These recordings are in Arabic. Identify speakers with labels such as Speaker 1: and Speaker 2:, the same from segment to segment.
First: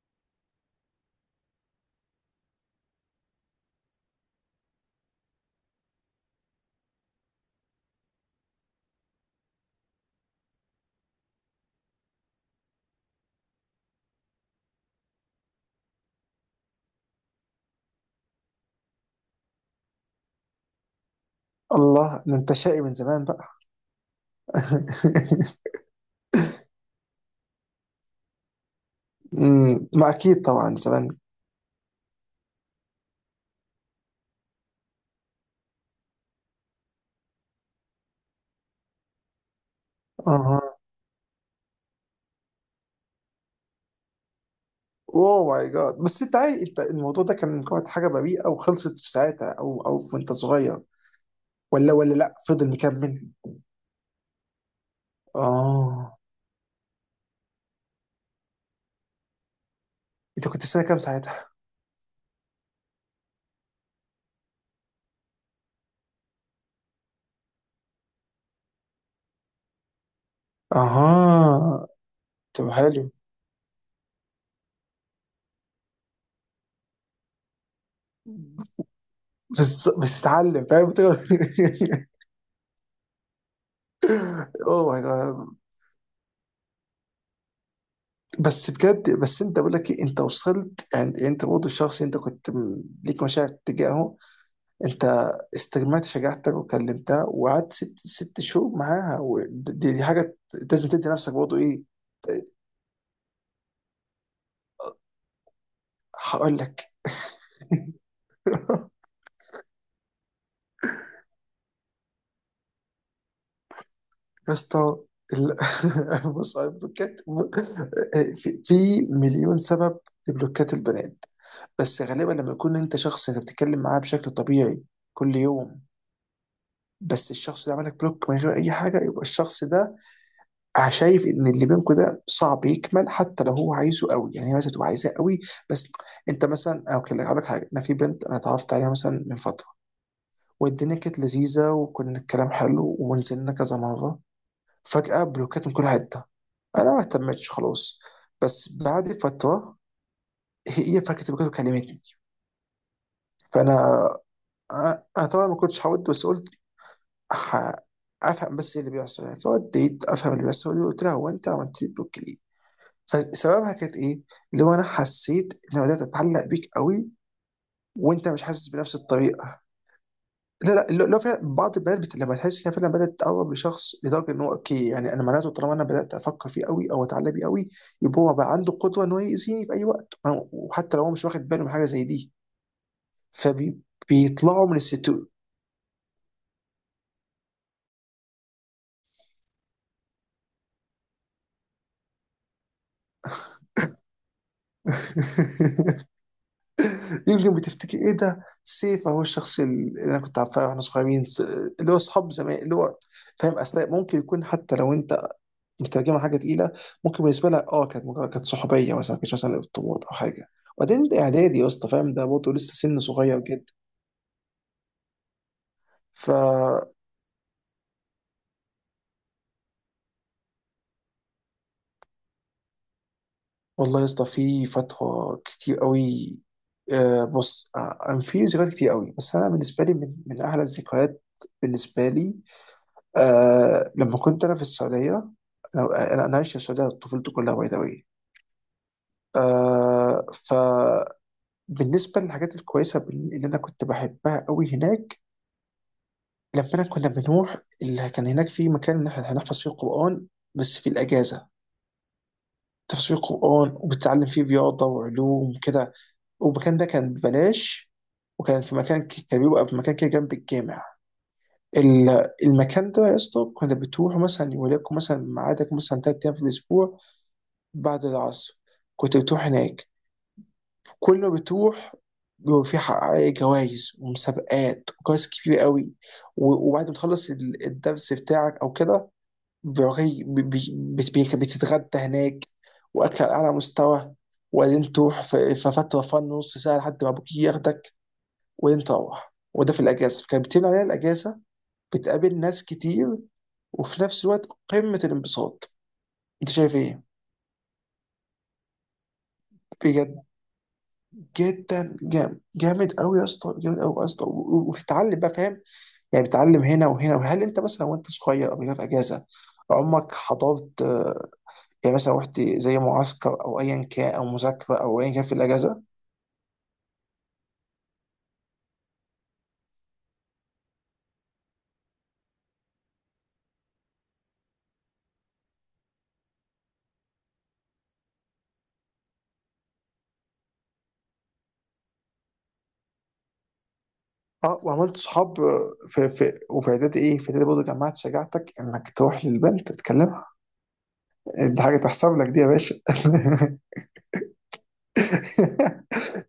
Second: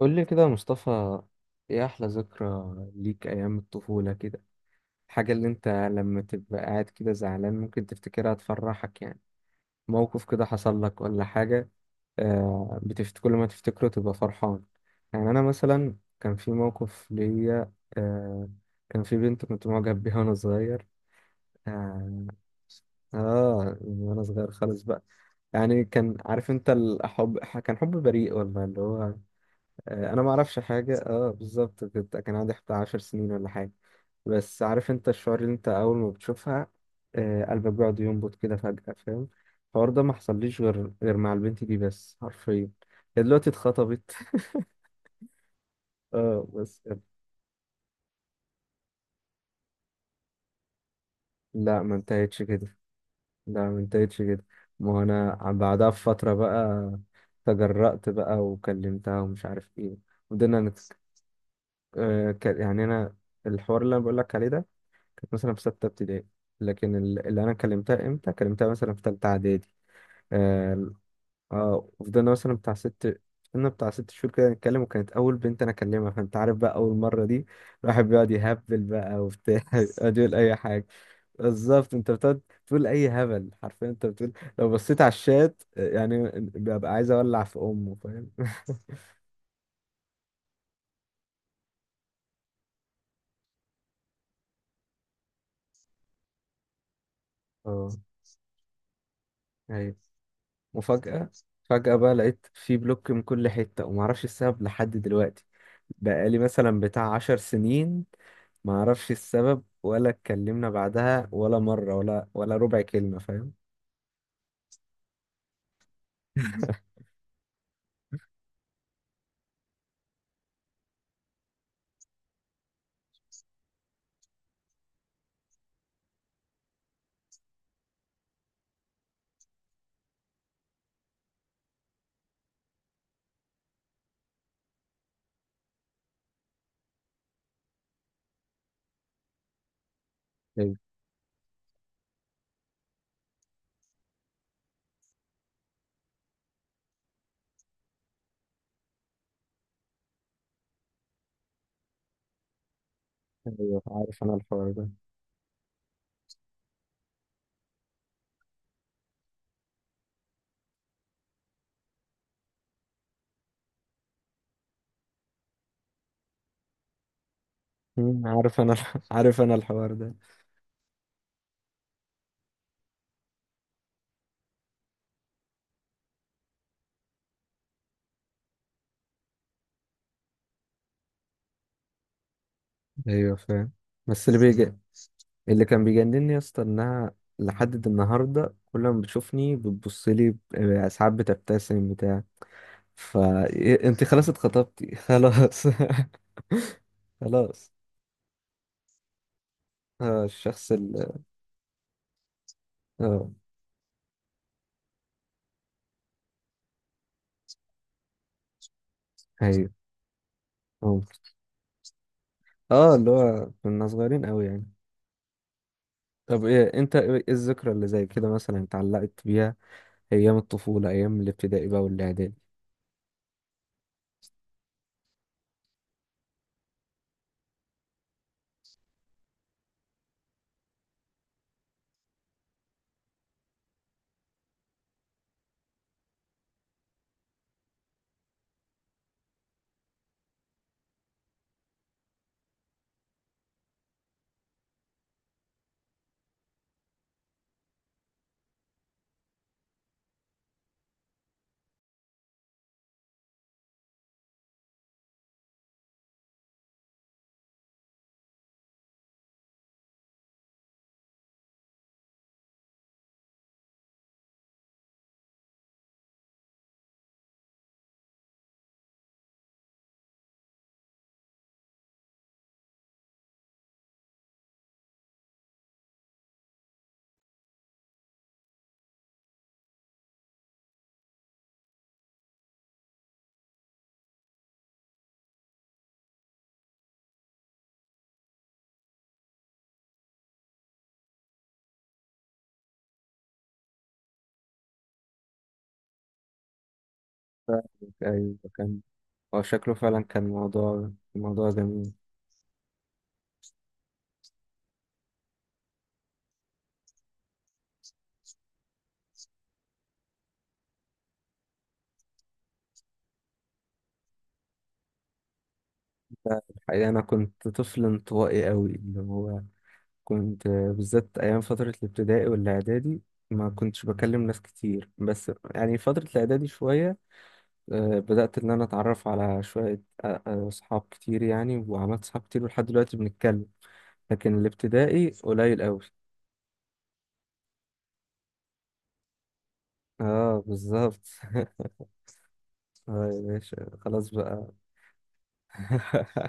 Speaker 1: قول لي كده يا مصطفى. ايه احلى ذكرى ليك ايام الطفولة كده؟ الحاجة اللي انت لما تبقى قاعد كده زعلان ممكن تفتكرها تفرحك يعني؟ موقف كده حصل لك ولا حاجة؟ آه، بتفت كل ما تفتكره تبقى فرحان. يعني انا مثلا كان في موقف ليا كان في بنت كنت معجب بيها وانا صغير.
Speaker 2: الله
Speaker 1: اه,
Speaker 2: ده انت شقي من زمان بقى.
Speaker 1: آه، من وانا صغير خالص بقى. يعني كان عارف انت الحب كان حب بريء والله اللي هو
Speaker 2: ما
Speaker 1: انا ما
Speaker 2: اكيد
Speaker 1: اعرفش
Speaker 2: طبعا
Speaker 1: حاجه
Speaker 2: زمان.
Speaker 1: بالظبط كان عندي بتاع 10 سنين ولا حاجه. بس عارف انت الشعور اللي انت اول ما بتشوفها. آه، قلبك بيقعد ينبض كده فجاه فاهم. الحوار ده ما حصليش
Speaker 2: اها.
Speaker 1: غير مع البنت دي بس حرفيا. هي دلوقتي اتخطبت.
Speaker 2: اوه ماي جاد، بس انت
Speaker 1: اه
Speaker 2: عايز، انت
Speaker 1: بس.
Speaker 2: الموضوع ده كان مجرد حاجه بريئه وخلصت في ساعتها، او في وانت صغير؟
Speaker 1: لا
Speaker 2: ولا
Speaker 1: ما
Speaker 2: ولا لا،
Speaker 1: انتهتش
Speaker 2: فضل
Speaker 1: كده.
Speaker 2: مكمل.
Speaker 1: لا ما انتهتش كده. ما هو انا بعدها
Speaker 2: اه.
Speaker 1: بفتره بقى تجرأت بقى وكلمتها ومش عارف ايه.
Speaker 2: انت
Speaker 1: وبدنا
Speaker 2: كنت سنه
Speaker 1: نتك...
Speaker 2: كام ساعتها؟
Speaker 1: يعني انا الحوار اللي انا بقول لك عليه ده كانت مثلا في ستة ابتدائي. لكن اللي أنا كلمتها مثلا في تالتة إعدادي. آه.
Speaker 2: اها.
Speaker 1: آه، وفضلنا مثلا
Speaker 2: طب
Speaker 1: بتاع
Speaker 2: حلو.
Speaker 1: ست فضلنا بتاع 6 شهور كده نتكلم وكانت أول بنت أنا أكلمها فأنت عارف بقى أول مرة دي. الواحد بيقعد يهبل بقى وبتاع
Speaker 2: بس
Speaker 1: يقعد يقول أي
Speaker 2: بتتعلم،
Speaker 1: حاجة.
Speaker 2: فاهم،
Speaker 1: بالظبط أنت بتقعد تقول أي هبل حرفيا أنت بتقول. لو
Speaker 2: اوه
Speaker 1: بصيت
Speaker 2: ماي
Speaker 1: على
Speaker 2: جاد.
Speaker 1: الشات آه، يعني ببقى عايز أولع في أمه فاهم
Speaker 2: بس بجد، بس انت بقول لك ايه، انت وصلت يعني، انت برضه الشخص، انت كنت ليك مشاعر تجاهه. انت استجمعت شجاعتك وكلمتها وقعدت
Speaker 1: اه.
Speaker 2: ست شهور معاها، ودي
Speaker 1: ايوه.
Speaker 2: دي حاجه لازم تدي
Speaker 1: وفجأة
Speaker 2: نفسك برضه ايه.
Speaker 1: فجأة بقى لقيت في بلوك من كل حتة ومعرفش السبب لحد دلوقتي. بقالي
Speaker 2: هقول
Speaker 1: مثلا
Speaker 2: لك.
Speaker 1: بتاع 10 سنين. ما اعرفش السبب ولا اتكلمنا بعدها ولا مرة ولا ربع كلمة فاهم.
Speaker 2: يا اسطى، بص على البلوكات. في مليون سبب لبلوكات البنات، بس غالبا لما يكون انت شخص انت بتتكلم معاه بشكل طبيعي كل يوم، بس الشخص ده عملك بلوك من غير اي حاجه، يبقى الشخص ده شايف ان اللي بينكم ده صعب يكمل، حتى لو هو عايزه قوي، يعني هي مثلا تبقى عايزاه قوي بس انت مثلا. او كده هقول لك حاجه، انا في بنت انا اتعرفت عليها مثلا من فتره،
Speaker 1: ايوه.
Speaker 2: والدنيا كانت لذيذه وكنا الكلام حلو ونزلنا كذا مره. فجاه بلوكات من كل حته. انا ما اهتمتش خلاص. بس بعد فتره هي فجاه بلوكات وكلمتني.
Speaker 1: أيوة،
Speaker 2: فانا
Speaker 1: عارف انا الحوار ده.
Speaker 2: أ- انا طبعا ما كنتش هود، بس قلت ه- افهم بس ايه اللي بيحصل، يعني فوديت افهم اللي بيحصل، وقلت لها هو انت عملت لي بلوك ليه؟ فسببها كانت ايه؟ اللي هو انا حسيت ان بدات اتعلق بيك قوي وانت مش
Speaker 1: عارف
Speaker 2: حاسس
Speaker 1: انا
Speaker 2: بنفس
Speaker 1: عارف انا
Speaker 2: الطريقه.
Speaker 1: الحوار ده.
Speaker 2: لا اللي هو فعلا بعض البنات لما تحس انها فعلا بدات تقرب لشخص لدرجه ان هو اوكي، يعني انا معناته طالما انا بدات افكر فيه قوي او اتعلق بيه قوي، يبقى هو بقى عنده قدوه ان هو يأذيني في اي وقت، وحتى لو هو مش واخد باله من حاجه زي دي،
Speaker 1: ايوه فاهم. بس اللي
Speaker 2: فبيطلعوا
Speaker 1: بيجي
Speaker 2: من الستور.
Speaker 1: اللي كان بيجنني يا اسطى انها لحد النهارده كل ما بتشوفني بتبص لي ساعات بتبتسم بتاع ف إيه، انت خلاص اتخطبتي خلاص
Speaker 2: يمكن
Speaker 1: خلاص.
Speaker 2: بتفتكر ايه ده سيف، هو الشخص اللي انا
Speaker 1: آه
Speaker 2: كنت عارفاه
Speaker 1: الشخص
Speaker 2: واحنا
Speaker 1: ال
Speaker 2: صغيرين، اللي هو اصحاب زمان، اللي هو
Speaker 1: اه.
Speaker 2: فاهم، اصل ممكن يكون حتى لو انت مترجمه حاجه تقيله، ممكن بالنسبه لها اه كانت مجرد كانت صحوبيه مثلا، ما كانتش مثلا
Speaker 1: ايوه.
Speaker 2: ارتباط او حاجه.
Speaker 1: هو
Speaker 2: وبعدين ده اعدادي يا اسطى، فاهم، ده برضه لسه
Speaker 1: اه
Speaker 2: سن
Speaker 1: اللي
Speaker 2: صغير
Speaker 1: هو
Speaker 2: جدا.
Speaker 1: كنا صغيرين قوي يعني.
Speaker 2: ف
Speaker 1: طب ايه انت ايه إيه الذكرى اللي زي كده مثلا اتعلقت بيها؟ ايام الطفولة ايام الابتدائي بقى والاعدادي.
Speaker 2: والله يا اسطى في فتره كتير قوي. آه بص، آه أنا في ذكريات كتير قوي، بس انا بالنسبه لي من احلى الذكريات بالنسبه لي، آه لما كنت انا في السعوديه. انا انا أنا عايش في السعوديه طفولتي كلها، باي ذا واي. آه، فبالنسبه للحاجات الكويسه اللي انا كنت بحبها قوي هناك، لما كنا بنروح اللي كان هناك، في مكان إن إحنا هنحفظ فيه القرآن بس في الأجازة، تحفظ فيه القرآن وبتتعلم فيه رياضة وعلوم وكده، والمكان ده كان ببلاش، وكان في مكان كان في مكان كده جنب الجامع. المكان ده يا اسطى كنا بتروح مثلا، وليكن مثلا ميعادك مثلا تلات أيام في الأسبوع بعد العصر، كنت بتروح هناك. كل ما بتروح، بيبقى في جوائز ومسابقات وجوائز كبيرة قوي، وبعد ما تخلص الدرس بتاعك أو كده، بتتغدى هناك، واكل على اعلى مستوى، وبعدين تروح في فتره نص ساعه لحد ما ابوك ياخدك، وبعدين تروح. وده في الاجازه، فكانت بتمنع عليها الاجازه، بتقابل ناس كتير، وفي نفس الوقت قمه الانبساط. انت شايف ايه؟
Speaker 1: ايوه كان هو شكله فعلا
Speaker 2: بجد
Speaker 1: كان موضوع جميل.
Speaker 2: جدا، جامد قوي يا اسطى، جامد قوي يا اسطى، و- و- وبتتعلم بقى، فاهم، يعني بتتعلم هنا وهنا. وهل انت مثلا وانت صغير قبل كده في اجازه عمرك حضرت، يعني مثلا رحت زي معسكر او ايا كان، او مذاكره او ايا كان في الاجازه؟
Speaker 1: الحقيقة انا كنت طفل انطوائي قوي اللي هو كنت بالذات ايام فترة الابتدائي والاعدادي ما كنتش بكلم ناس كتير بس يعني فترة الاعدادي شوية. آه، بدأت ان انا اتعرف على شوية اصحاب كتير يعني وعملت صحاب كتير ولحد دلوقتي بنتكلم. لكن
Speaker 2: اه وعملت
Speaker 1: الابتدائي
Speaker 2: صحاب
Speaker 1: قليل قوي.
Speaker 2: في في وفي اعدادي ايه، في اعدادي برضه جمعت شجاعتك انك تروح للبنت تتكلمها؟
Speaker 1: اه بالظبط
Speaker 2: دي حاجه تحسب لك دي يا باشا.
Speaker 1: اه يا باشا خلاص بقى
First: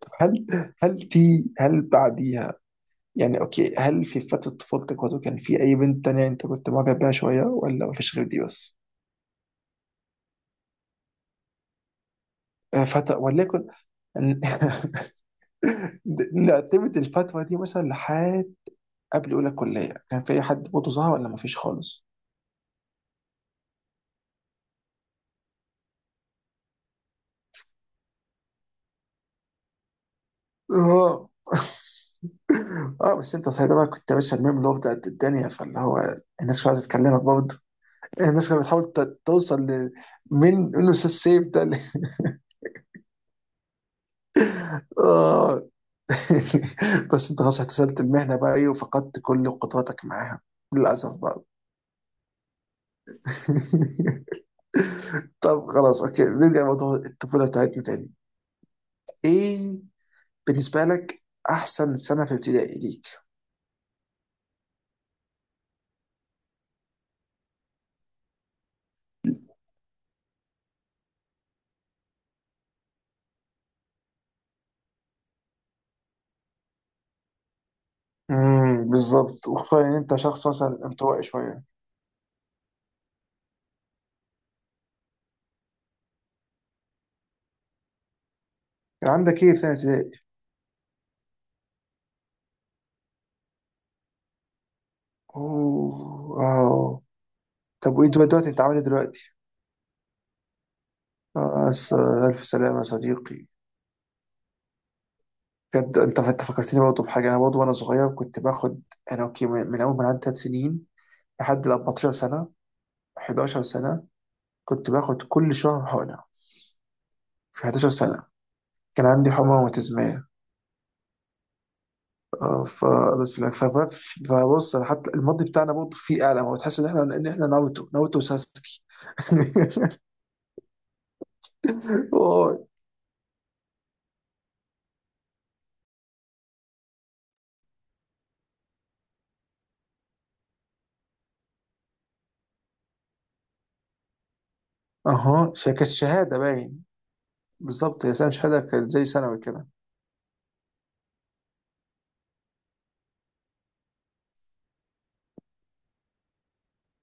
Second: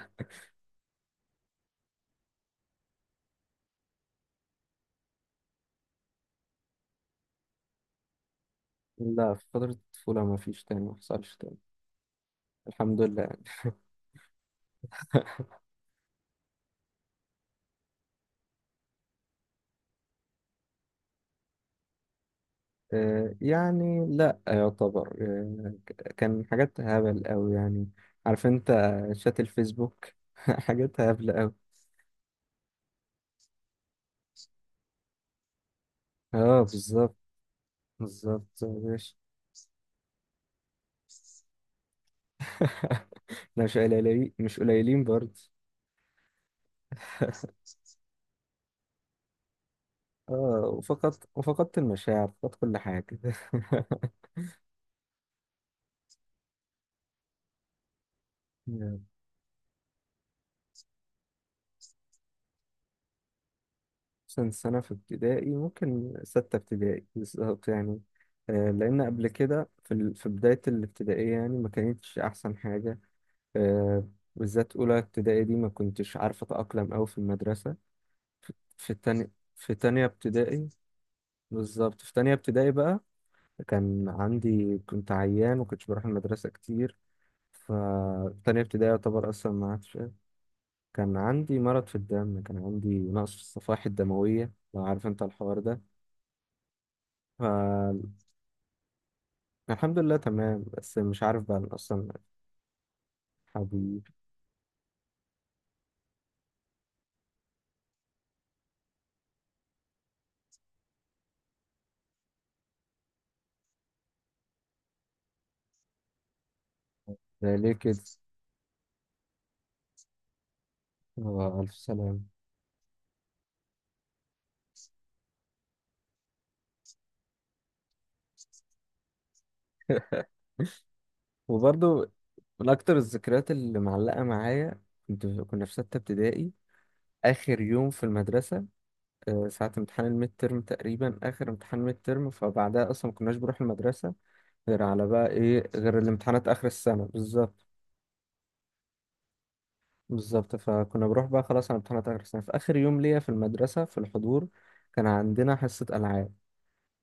Speaker 2: طب هل، هل في هل بعديها يعني اوكي، هل في فتره طفولتك برضه كان في اي بنت تانية انت كنت معجب بيها شويه، ولا مفيش غير دي بس؟
Speaker 1: لا في فترة الطفولة ما فيش تاني ما حصلش تاني.
Speaker 2: آه،
Speaker 1: الحمد
Speaker 2: فترة
Speaker 1: لله يعني.
Speaker 2: وليكن. نعتمد الفترة دي مثلا لحد قبل اولى كليه، كان في اي حد برضه ظهر ولا مفيش خالص؟
Speaker 1: آه، يعني لا يعتبر كان حاجات هبل قوي يعني. عارف انت شات الفيسبوك حاجات
Speaker 2: اه.
Speaker 1: هبل قوي.
Speaker 2: اه بس انت ساعتها بقى كنت يا باشا الميم لوف ده قد الدنيا، فاللي هو
Speaker 1: اه
Speaker 2: الناس كانت عايزه
Speaker 1: بالظبط.
Speaker 2: تكلمك برضه، الناس كانت
Speaker 1: بالظبط يا
Speaker 2: بتحاول
Speaker 1: باشا
Speaker 2: توصل ل- من انه استاذ سيف ده ل-.
Speaker 1: لا، مش قليلين مش قليلين برضه
Speaker 2: اه. بس انت خلاص احتسبت المهنه بقى ايه، وفقدت كل قدراتك
Speaker 1: اه.
Speaker 2: معاها للاسف
Speaker 1: وفقدت
Speaker 2: بقى.
Speaker 1: وفقدت المشاعر فقدت كل حاجة
Speaker 2: طب خلاص اوكي، نرجع لموضوع الطفوله بتاعتنا تاني. ايه بالنسبه لك احسن سنه في ابتدائي ليك؟
Speaker 1: مثلا سنة في ابتدائي ممكن ستة ابتدائي بالظبط يعني. آه، لأن قبل كده في بداية الابتدائية يعني ما كانتش أحسن حاجة. آه، بالذات أولى ابتدائي دي ما كنتش عارف أتأقلم أوي في المدرسة. في
Speaker 2: امم،
Speaker 1: في تاني
Speaker 2: بالظبط،
Speaker 1: في
Speaker 2: وخصوصا ان
Speaker 1: تانية
Speaker 2: انت شخص
Speaker 1: ابتدائي.
Speaker 2: مثلا انطوائي شويه.
Speaker 1: بالظبط في تانية ابتدائي بقى كان عندي كنت عيان وكنتش بروح المدرسة كتير. فتانية ابتدائي
Speaker 2: كان
Speaker 1: يعتبر
Speaker 2: عندك ايه
Speaker 1: أصلا
Speaker 2: في
Speaker 1: ما
Speaker 2: سنه
Speaker 1: عادش.
Speaker 2: ابتدائي؟
Speaker 1: كان عندي مرض في الدم كان عندي نقص في الصفائح الدموية لو عارف أنت الحوار
Speaker 2: اوه اه. طب وايه
Speaker 1: ده.
Speaker 2: دلوقتي، دلوقتي انت عامل ايه دلوقتي؟
Speaker 1: الحمد لله تمام بس مش عارف بقى
Speaker 2: آه،
Speaker 1: أنا أصلا.
Speaker 2: الف سلامه يا صديقي.
Speaker 1: حبيبي.
Speaker 2: بجد انت، انت فكرتني برضه بحاجه، انا برضه وانا صغير كنت باخد. انا اوكي، من اول ما عندي 3 سنين لحد ال 14 سنه، 11 سنه، كنت باخد كل شهر حقنه.
Speaker 1: ده
Speaker 2: في
Speaker 1: ليه
Speaker 2: 11
Speaker 1: كده؟
Speaker 2: سنه كان عندي حمى روماتيزميه.
Speaker 1: هو ألف سلام.
Speaker 2: اه ف بس لا، ف- ف- فبص، أنا حتى الماضي بتاعنا برضه فيه اعلى، هو تحس ان احنا ان احنا ناروتو، وساسكي.
Speaker 1: وبرضه من
Speaker 2: واي.
Speaker 1: أكتر الذكريات اللي معلقة معايا كنا في ستة ابتدائي آخر يوم في المدرسة. آه، ساعة امتحان الميد ترم تقريبا آخر امتحان ميد ترم فبعدها أصلا ما كناش بنروح المدرسة غير على بقى
Speaker 2: اها،
Speaker 1: إيه
Speaker 2: كانت
Speaker 1: غير
Speaker 2: شهاده
Speaker 1: الامتحانات آخر
Speaker 2: باين،
Speaker 1: السنة بالظبط.
Speaker 2: بالظبط، هي سنه شهاده، كانت زي ثانوي كده.
Speaker 1: بالظبط فكنا بروح بقى خلاص على امتحانات آخر السنة في آخر يوم ليا في المدرسة في الحضور كان عندنا حصة ألعاب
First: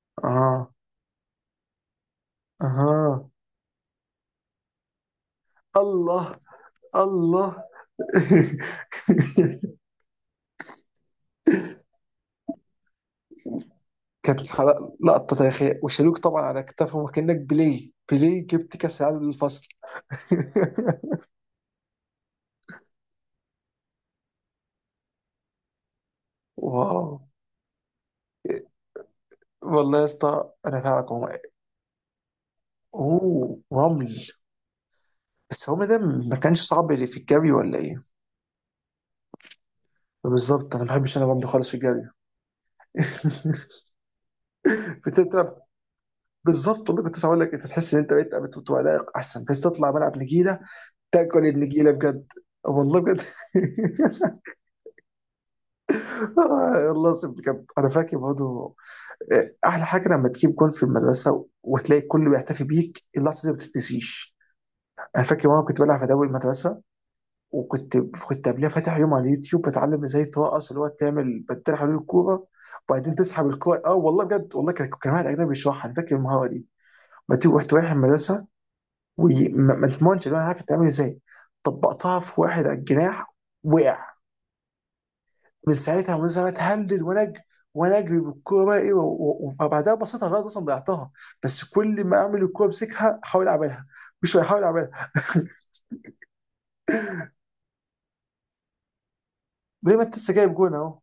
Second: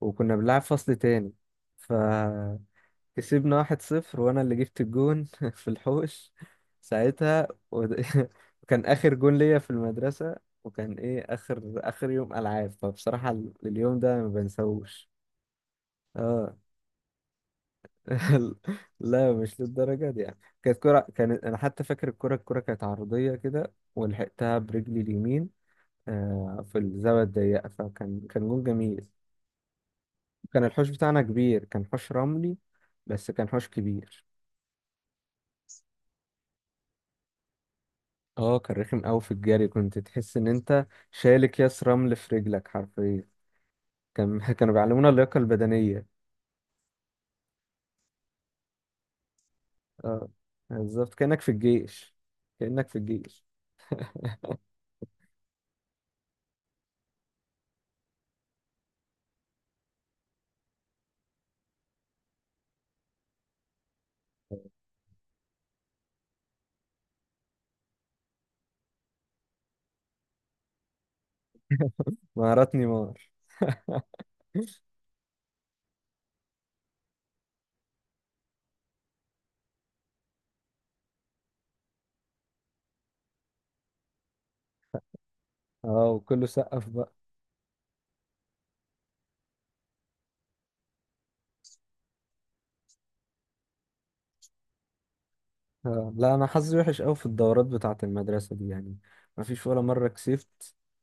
Speaker 1: وكنا بنلعب
Speaker 2: اها.
Speaker 1: فصل تاني فكسبنا
Speaker 2: اها.
Speaker 1: 1-0 وانا اللي جبت الجون في الحوش
Speaker 2: الله.
Speaker 1: ساعتها
Speaker 2: الله.
Speaker 1: وكان اخر جون ليا في المدرسة. وكان ايه اخر يوم العاب فبصراحة اليوم ده ما
Speaker 2: كانت
Speaker 1: بنساهوش.
Speaker 2: لقطه تاريخيه، وشالوك طبعا
Speaker 1: اه
Speaker 2: على كتافهم، وكانك بيليه بيليه جبت كاس العالم
Speaker 1: لا مش
Speaker 2: للفصل.
Speaker 1: للدرجة دي يعني كانت كرة كانت انا حتى فاكر الكرة كانت عرضية كده ولحقتها برجلي اليمين. آه، في
Speaker 2: واو،
Speaker 1: الزاوية الضيقة فكان جون جميل.
Speaker 2: والله يا اسطى
Speaker 1: كان
Speaker 2: انا
Speaker 1: الحوش
Speaker 2: فاهمك
Speaker 1: بتاعنا
Speaker 2: والله.
Speaker 1: كبير كان حوش رملي بس
Speaker 2: اوه
Speaker 1: كان حوش
Speaker 2: رمل.
Speaker 1: كبير.
Speaker 2: بس هو ده ما كانش صعب اللي في الجري ولا ايه؟
Speaker 1: اه كان رخم قوي في الجري كنت تحس ان
Speaker 2: بالظبط، انا
Speaker 1: انت
Speaker 2: ما بحبش، انا
Speaker 1: شايل
Speaker 2: بمضي خالص في
Speaker 1: اكياس
Speaker 2: الجري.
Speaker 1: رمل في رجلك حرفيا. كانوا بيعلمونا اللياقة
Speaker 2: بتتعب.
Speaker 1: البدنية.
Speaker 2: بالظبط والله، كنت لسه هقول لك، انت تحس ان انت بقيت بتبقى لايق احسن، بس تطلع ملعب
Speaker 1: اه
Speaker 2: نجيله
Speaker 1: بالظبط كأنك
Speaker 2: تاكل
Speaker 1: في
Speaker 2: النجيله
Speaker 1: الجيش.
Speaker 2: بجد.
Speaker 1: كأنك في
Speaker 2: والله بجد.
Speaker 1: الجيش.
Speaker 2: آه، والله العظيم بجد انا فاكر برضه. آه، احلى حاجه لما تجيب جول في المدرسه وتلاقي الكل بيحتفي بيك، اللحظه دي ما بتتنسيش. انا فاكر مره كنت بلعب في دوري المدرسه، وكنت قبلها فاتح يوم على اليوتيوب بتعلم ازاي ترقص، اللي هو تعمل بتطير حوالين الكوره
Speaker 1: مهارات
Speaker 2: وبعدين
Speaker 1: نيمار.
Speaker 2: تسحب الكوره. اه والله بجد، والله كان، كان واحد اجنبي بيشرحها، انا فاكر المهاره دي بتيجي. رحت رايح المدرسه، وما تضمنش اللي انا عارف تعمل ازاي، طبقتها في واحد على الجناح، وقع. من
Speaker 1: اه
Speaker 2: ساعتها وانا
Speaker 1: وكله
Speaker 2: ساعتها
Speaker 1: سقف
Speaker 2: اتهلل
Speaker 1: بقى.
Speaker 2: ونجري، ونجري بالكوره بقى ايه، و- و- وبعدها بصيتها غلط اصلا ضيعتها. بس كل ما اعمل الكوره امسكها احاول اعملها، مش بحاول اعملها.
Speaker 1: آه. لا انا حظي وحش قوي في الدورات بتاعة المدرسة دي يعني ما فيش ولا
Speaker 2: ليه، ما
Speaker 1: مرة
Speaker 2: انت لسه جايب
Speaker 1: كسبت.
Speaker 2: جون اهو.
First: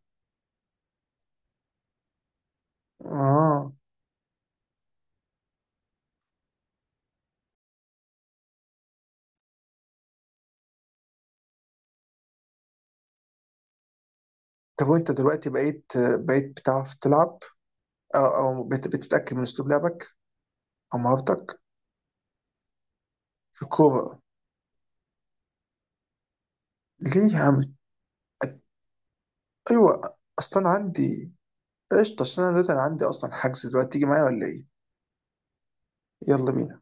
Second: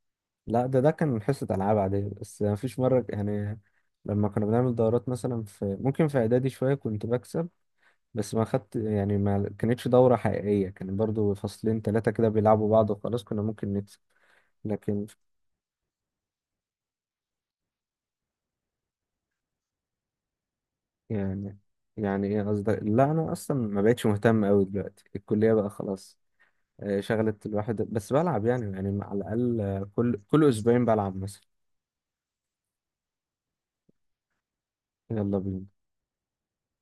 Speaker 1: لا ده كان حصة ألعاب عادية بس مفيش مرة يعني
Speaker 2: اه.
Speaker 1: لما كنا بنعمل دورات مثلا في ممكن في إعدادي شوية كنت بكسب. بس ما خدت يعني ما كانتش دورة حقيقية كان برضو فصلين تلاتة كده بيلعبوا بعض وخلاص كنا ممكن نكسب.
Speaker 2: طب
Speaker 1: لكن
Speaker 2: وانت دلوقتي بقيت، بتعرف تلعب، او بتتاكد من اسلوب لعبك او
Speaker 1: يعني
Speaker 2: مهارتك
Speaker 1: يعني إيه قصدك؟ لا أنا أصلا
Speaker 2: في
Speaker 1: ما بقتش
Speaker 2: الكوره؟
Speaker 1: مهتم أوي دلوقتي الكلية بقى خلاص. آه،
Speaker 2: ليه يا
Speaker 1: شغلت
Speaker 2: عم؟
Speaker 1: الواحد بس بلعب يعني على الأقل آه،
Speaker 2: ايوه،
Speaker 1: كل
Speaker 2: اصلا
Speaker 1: أسبوعين بلعب
Speaker 2: عندي
Speaker 1: مثلا.
Speaker 2: قشطه، عشان انا دلوقتي انا عندي اصلا حجز دلوقتي، تيجي معايا ولا ايه؟
Speaker 1: يلا بينا
Speaker 2: يلا بينا.